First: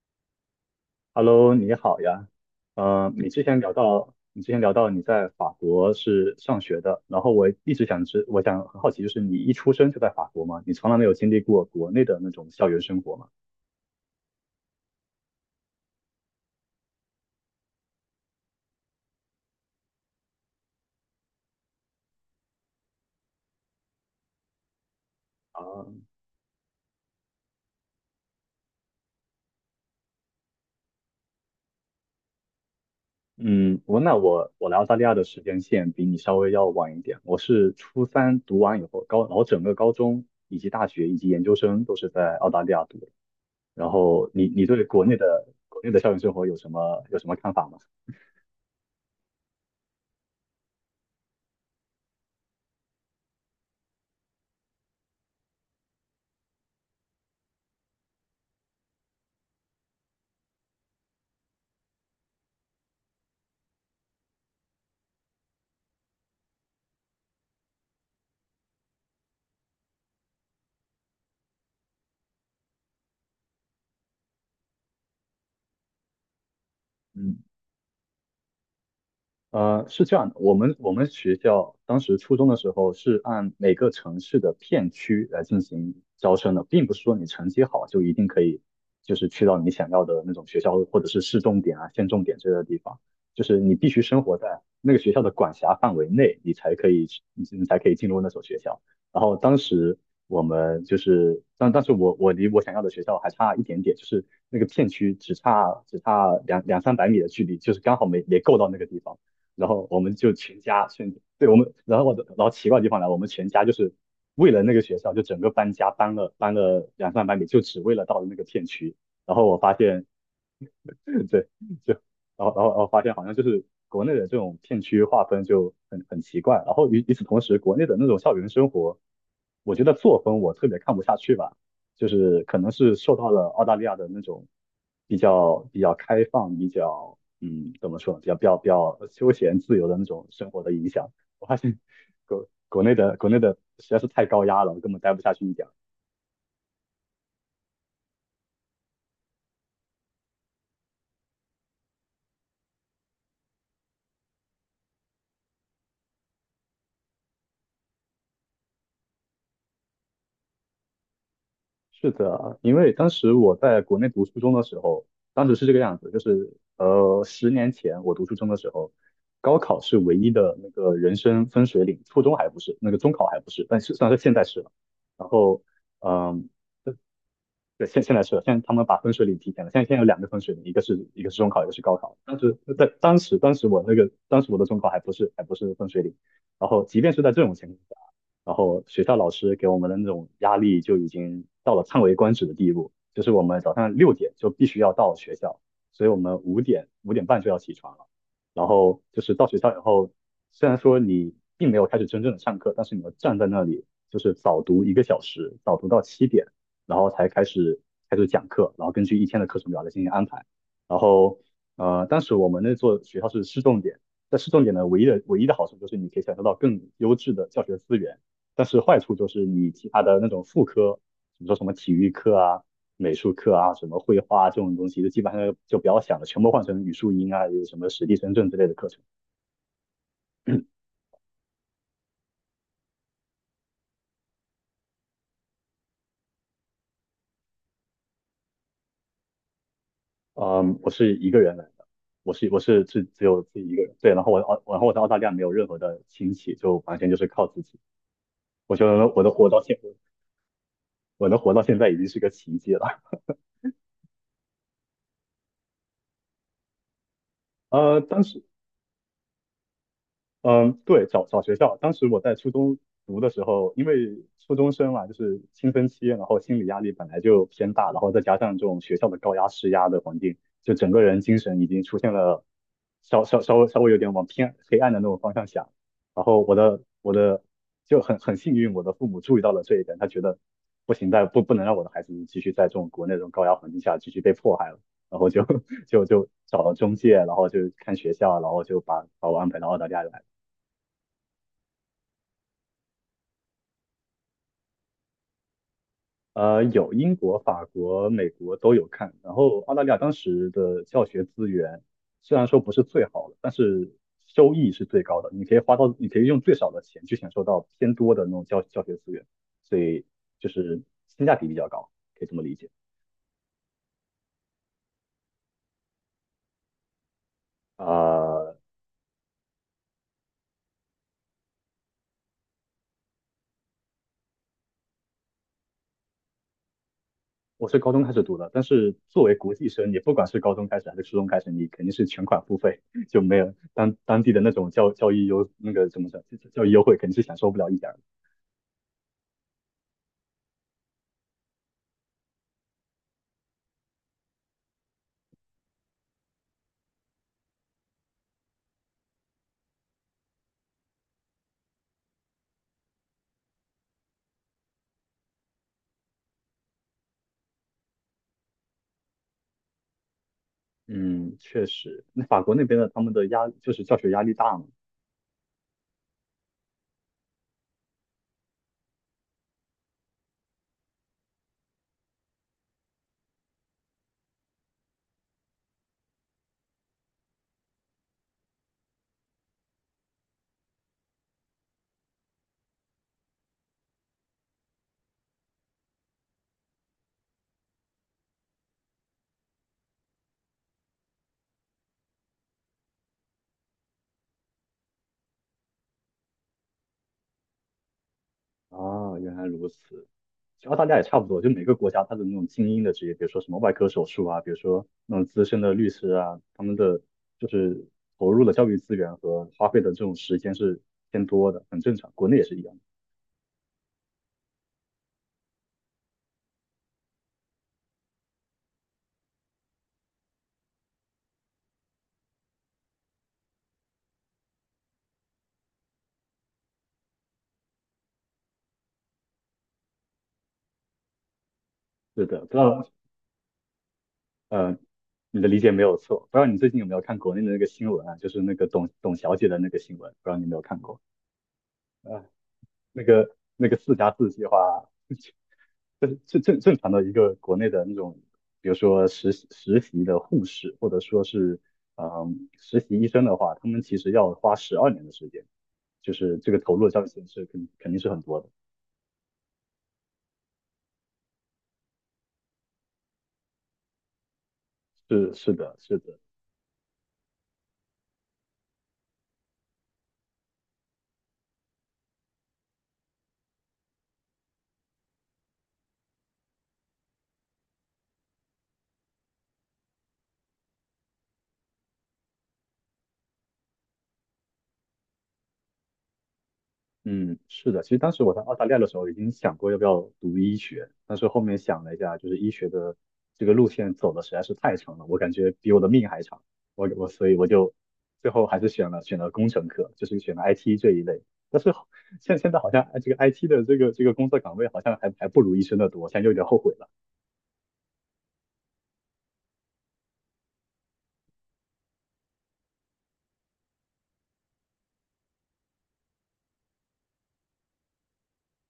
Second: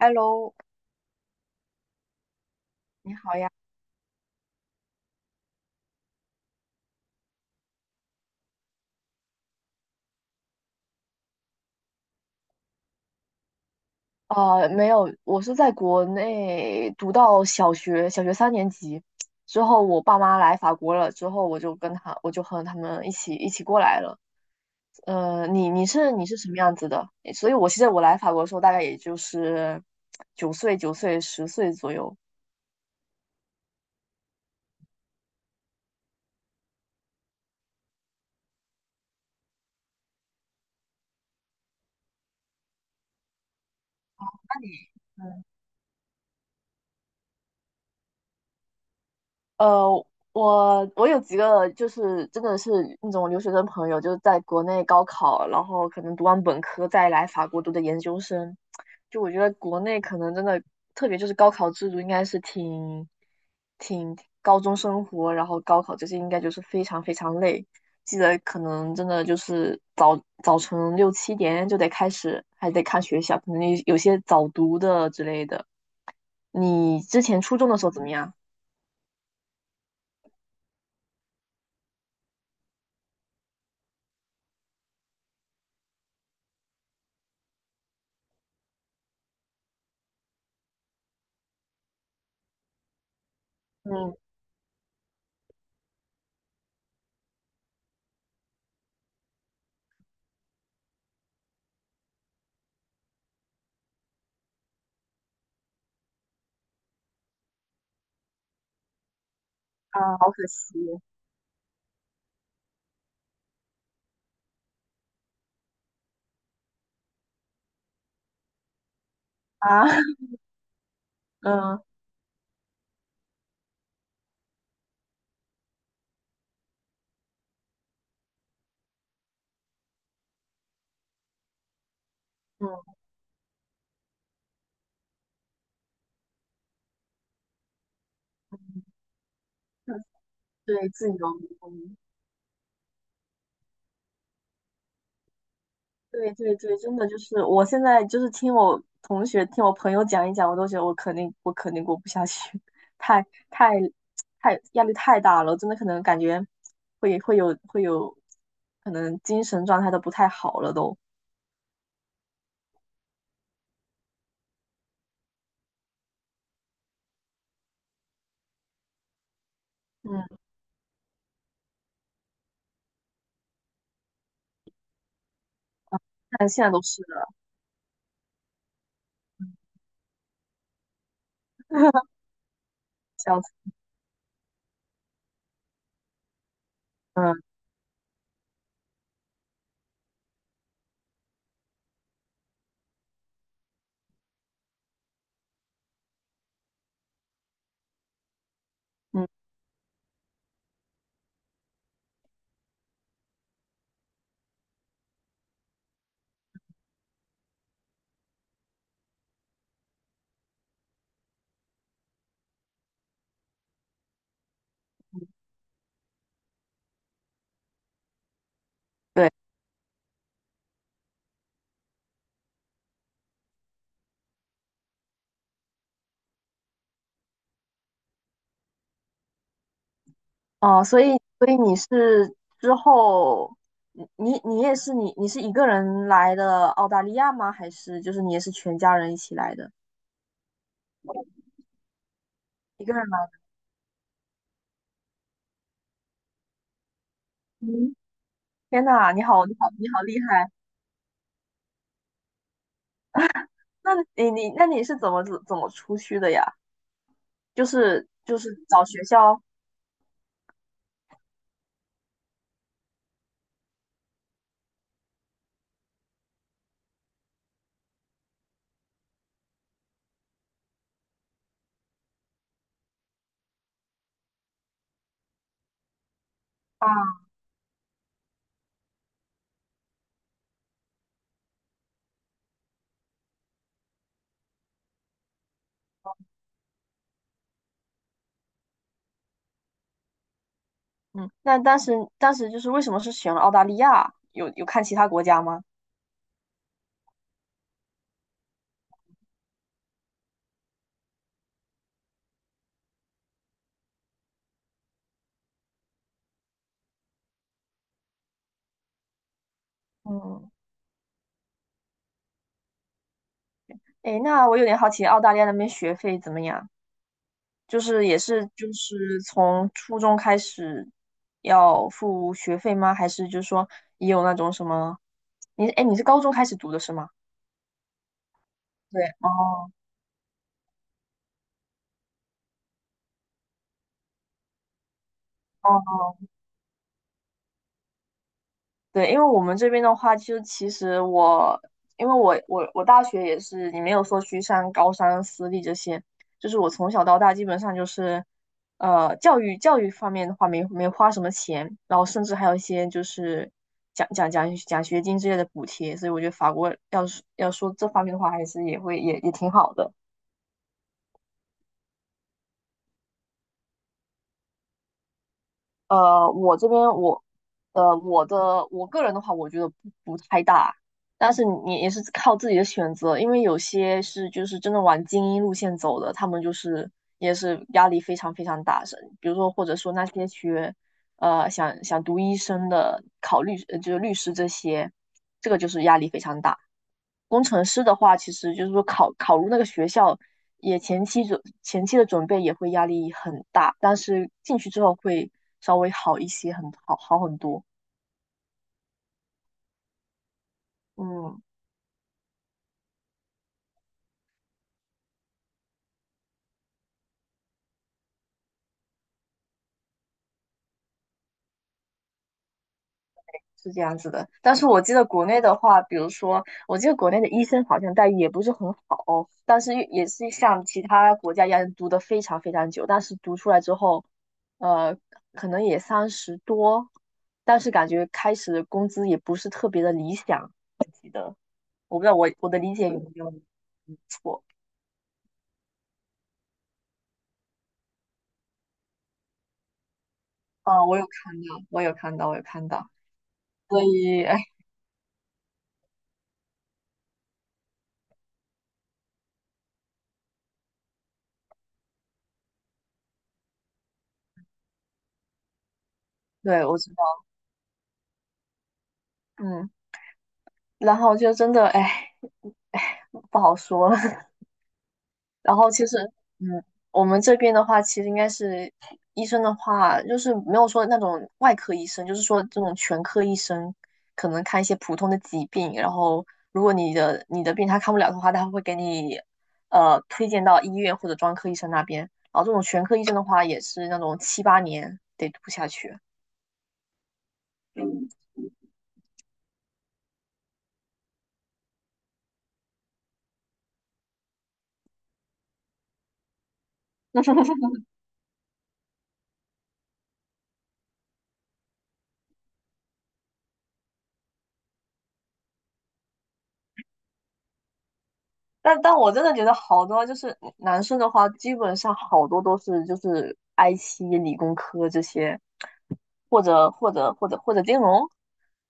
Hello，Hello，你好呀。你你好之呀。前聊到，你在法国是上学的，然后我一直想知，我想很好奇，就是你一出生就在法国吗？你从来没有经历过国内的那种校园生活吗？没有，我是在国内读到小学，小学三年级之后，我爸妈来法国了，之后我就和他们一起过来了。啊，你是什么样子的？所以我其实我来法国的时候，大概也就是九岁、十岁左右。嗯，我那我我来澳大利亚的时间线比你稍微要晚一点，我是初三读完以后，然后整个高中以及大学以及研究生都是在澳大利亚读的。然后你那你你，对国内嗯的校园生活有什么看法吗？呃，我有几个就是真的是那种留学生朋友，就是在国内高考，然后可能读完本科再来法国读的研究生。就我觉得国内可能真的，特别就是高考制度应该是挺高中生活，然后高考这些应该就是非常非常累。记得可能真的就是早晨六七点就得开始，还得看学校，可能有些早读的之类的。你之前嗯。初中的时候怎么样？是这样的，我们学校当时初中的时候是按每个城市的片区来进行招生的，并不是说你成绩好就一定可以，就是去到你想要的那种学校或者是市重点啊、县重点之类的地方，就是你必须嗯。生活在那个学校的管辖范围内，你才可以进入那所学校。然后当时我们就是，但但是我我离我想要的学校还差一点点，就是那个片区只差两三百米的距离，就是刚好没够到那个地方。然后我们啊，好就可全惜家全对我们，然后然后奇怪的地方来，我们全家就是为了那个学校，就整个搬家搬了两三百米，就只为了到了那个片区。然后我发啊，现 对，嗯就然后发现好像就是国内的这种片区划分就很奇怪，然后与此同时，国内的那种校园生活，我觉得作风我特别看不下去吧，就是可能嗯，是受到了澳大利亚的那种比较开放、比较嗯怎么说呢比较比较比较休闲自由的那种生活的影对，自响，由。我发现嗯，国内的实在是太高压了，我根本待不下去一点。对对对，真的就是，我现在就是听我同学、听我朋友讲一讲，我都觉得我肯定过不下去，太太太压力太大了，真的可能感觉会有，可能精神状态都不太好了都。是的啊，因为当时我在国内读初中的时候，当时是这个样子，10年前我读初中的时候，高考是唯一嗯，的那个人生分水岭，初中还不是，那个中考还不是，但是算是现在是了。然后，嗯、但现在都是了，对，现在是，现在他们把分水岭提前了。现在有两个分水岭，一个是中考，一个是高考。当时在当时笑当时死。我那个当时我的中考还不是分水岭，然后即便是在嗯这种情况下，然后学校老师给我们的那种压力就已经到了叹为观止的地步，就是我们早上6点就必须要到学校，所以我们5点半就要起床了。然后就嗯，是到学校以后，虽然说你并没有开始真正的上课，但是你要站在那里就是早读1个小时，早读到7点。然后才开始开始讲课，然后根据一天的课程表来进行安排。然后当时我们那座学校是市重点，在市重点呢，唯一的好处就是你可以享受到更优质的教学资源，但是坏处就是你其他的那种副科，比如说什么体育课啊、美术课啊、什么绘画啊这种东西，就基本上就不要想了，全部换成语数英啊，有什么史地生政之类的课程。哦，所以你是一个人来的澳大利亚吗？还是就是你也是全家人一起来的？嗯，我是一个人来的。我是一个人只来？有自己一个人，对，然后我在澳大利亚没有任何的亲戚，就完全就是靠自己。嗯，我天觉得呐，你我能好活你到好现，你好厉害！我能活到现在已经是个奇迹了。那那你是怎么出去的呀？就呃，是但就是。是找学校嗯，对，找学校。当时我在初中读的时候，因为初中生嘛，就是青春期，然后心理压力本来就偏大，然后再加上这种学校的高压施压的环境，就整个人精神已经出现了稍微有点往偏黑暗的那种方向想。然后我的我啊。的就很很幸运，我的父母注意到了这一点，他觉得不行，再不不能让我的孩子继续在这种国内这种高压环境下继续被迫害了。然后就 就找了中介，然后就看学校，然后就把我安排到澳大利亚来。嗯，那当时就是为什么是选了澳大利亚？有看其他国家吗？呃，有英国、法国、美国都有看。然后澳大利亚当时的教学资源虽然说不是最好的，但是收益是最高的。你可以用最少的钱去享受到偏多的那种教学资源，所以就嗯，是性价比比较高，可以这么理解。诶，那我有点好奇澳大利亚那边学费怎么样？就是也是呃，就是从初中开始要付学费吗？还是就是说也有那种什么？你是高中开始读的是吗？我是高中开始读的，但是对，作为国际哦生，你不管是高中开始还是初中开始，你肯定是全款付费，就没有当地的那种教育优那个哦。怎么讲，教育优惠，肯定是享受不了一点儿。对，因为我们这边的话，就其实我，因为我大学也是，你没有说去上高三、私立这些，就是我从小到大基本上就是，教育教育方面的话没花什么钱，然后甚至还有一些就是奖学金之类的补贴，所以我觉得法国要是要说这方面的话，还是也会挺好的。嗯，确实，那法国那边的他们的压就是教学压力大嘛。我这边我，我个人的话，我觉得不太大，但是你也是靠自己的选择，因为有些是就是真的往精英路线走的，他们就是也是压力非常非常大，是比如说或者说那些学，想读医生的，就是律师这些，这个就是压力非常大。工程师的话，其实就是说考入那个学校，也前期的准备也会压力很大，但是进去之后会稍微好一些，很好好很多。啊，原来如此。其实澳大利亚也差不多，嗯，就每个国家它的那种精英的职业，比如说什么外科手术啊，比如说那种资深的律师啊，他们的就是投入的教育资源和花费的这种时间是偏多的，很正常。国内也是一样的。是这样子的。但是我记得国内的话，比如说，我记得国内的医生好像待遇也不是很好，但是也是像其他国家一样读的非常非常久，但是读出来之后，呃，可能也三十多，但是感觉开始的工资也不是特别的理想。我不知道是我的，不我知的理道解有没有错呃，你的理解没有错。不知道你最近有没有看国内的那个新闻啊，就是那个董小姐的那个新闻，不知道你有没有看啊？我过有看到，我有看啊？到，我有看到，那个所四加以四哎。计划。正常的一个国内的那种，比如说实习的护士，或者说是实习医生的话，他们其实要花12年的时间，就是这个对，投我入的知道。上限是肯定是很多的。嗯，然后就真的哎哎不好说了，是是然后的，其实，是的，嗯，我们这边的话，其实应该是医生的话，就是没有说那种外科医生，就是说这种全科医生，可能看一些普通的疾病，然后如果你的病他看不了的话，他会给你推荐到医院或者专科医生那边。然后这种全科医生的话，也是那种七八年得读下去。嗯，是的，其实当时我在澳大利亚的时候已经想过要不要读医学，但是后面想了一下，就是医学的这个路线走的实在是太长了，我感觉比我的命还长，我我所以我 就最后还是选了工程科，就是选了 IT 这一类。但是好现现在好像这个 IT 的这个工作岗位好像还还不如医生的多，现在有点后悔了。但我真的觉得好多就是男生的话，基本上好多都是就是 IT、理工科这些。或者金融，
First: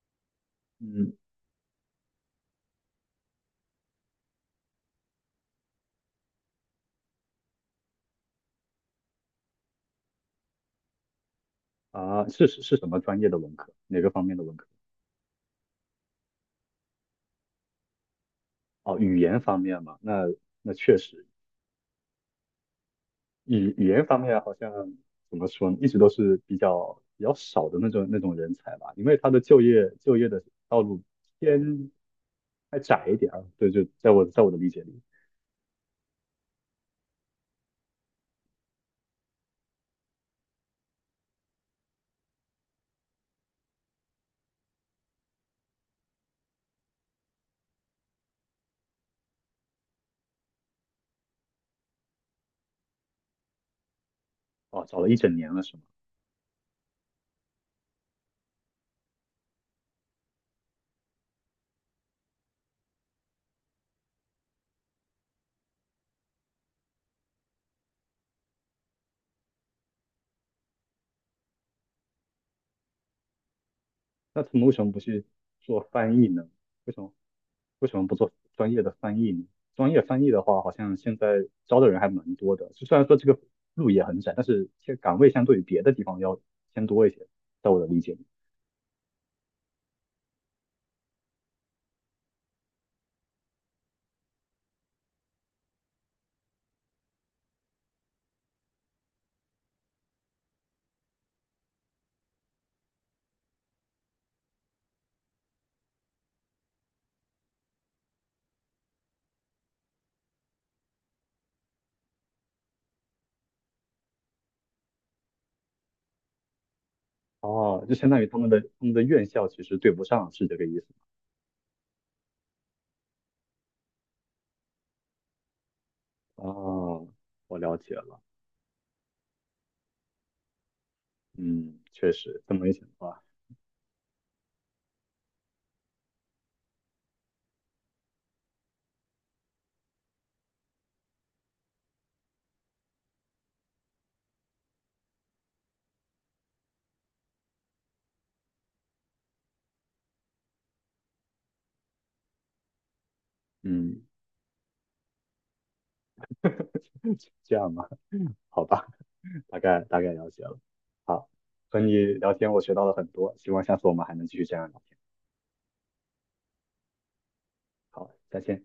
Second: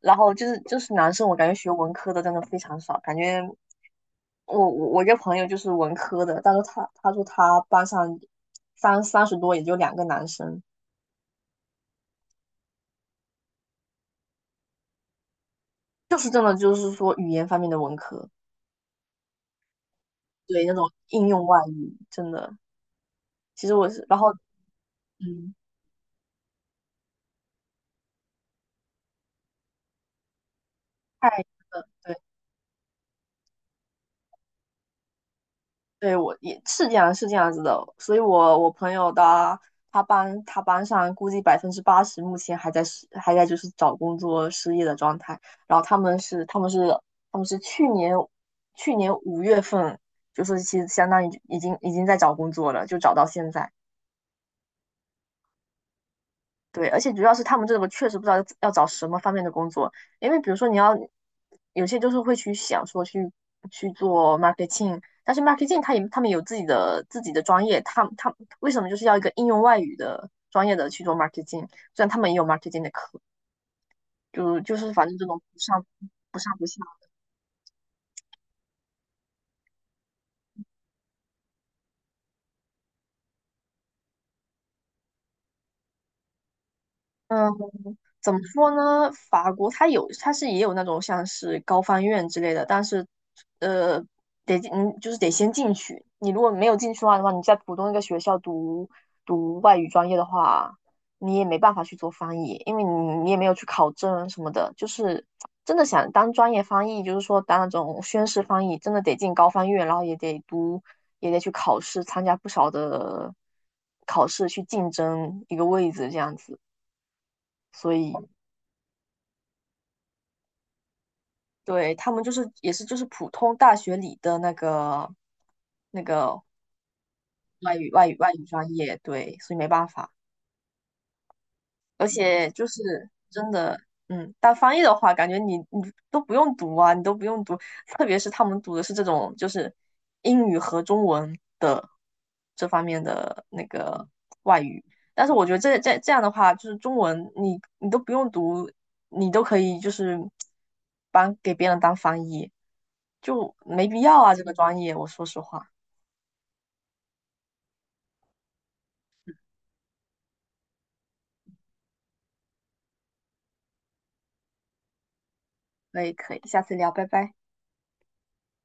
然后就是嗯，男生，我感觉学文科的真的非常少，感觉我一个朋友就是文科的，但是他说他班上三十多也就2个男生，是什么专业的文科？哪个方面的文科？就是真的就是说语言方面的文科，哦，语言方面嘛，那对那那种确实。应用外语真的，其实语我言是然方后面好像怎么嗯说呢，一直都是比较少的那种人才吧，因为他的就业的道路太偏对。还窄一点啊。对，就在我在我的理解里，对，我也是这样，是这样子的。所以我，我朋友的他班上估计80%目前还在失，还在就是找工作失业的状态。然后他们是去年5月份，就是其实相当于已经在找工作了，就找到现在。哦，找了一整年了是吗？对，而且主要是他们这个确实不知道要找什么方面的工作，因为比如说有些就是会去想说去做 marketing，但是 marketing 他们有自己的专业，他为什么就是要一个应用外语的专业的去做 marketing？虽然他们也有 marketing 的课，那他就们为就什么是不反正去这种不做上翻译不呢？上不下，为什么为什么不做专业的翻译呢？专业翻译的话，好像现在招的人还蛮多的，就虽然说这个路也很窄，但是这个岗位相对于别的地方要偏多一些，嗯。在我的理解。怎么说呢？法国它有，它是也有那种像是高翻院之类的，但是，呃，得进嗯，就是得先进去。你如果没有进去的话，你在普通一个学校读外语专业的话，你也没办法去做翻译，因为你也没有去考证什么的。就是真的想当专业翻译，就是说当那种宣誓翻译，真的得进高翻院，然后也得读，也得去考试，参加不少的考试去竞争一个位置这样子，哦，所就相以。当于他们的院校其实对不上，是这个意思吗？对，他们就是也是就是普通大学里的那个哦，我了外语解外语了。外语专业，对，所以没办法。嗯，而确实且这就么一想是的话，真的，当翻译的话，感觉你都不用读啊，你都不用读，特别是他们读的是这种就是英语和中文的这方面的那个外语，但是我觉得这样的话，就是中文你都不用读，你都可以就是帮给别人当翻译，就没必嗯，要啊，这个专业，我说实话，这样吧，好吧，大概了解了。好，和你聊天我学到了很多，希望下次我们还能继续这样聊天。可以可以，下次聊，拜拜。好，再见。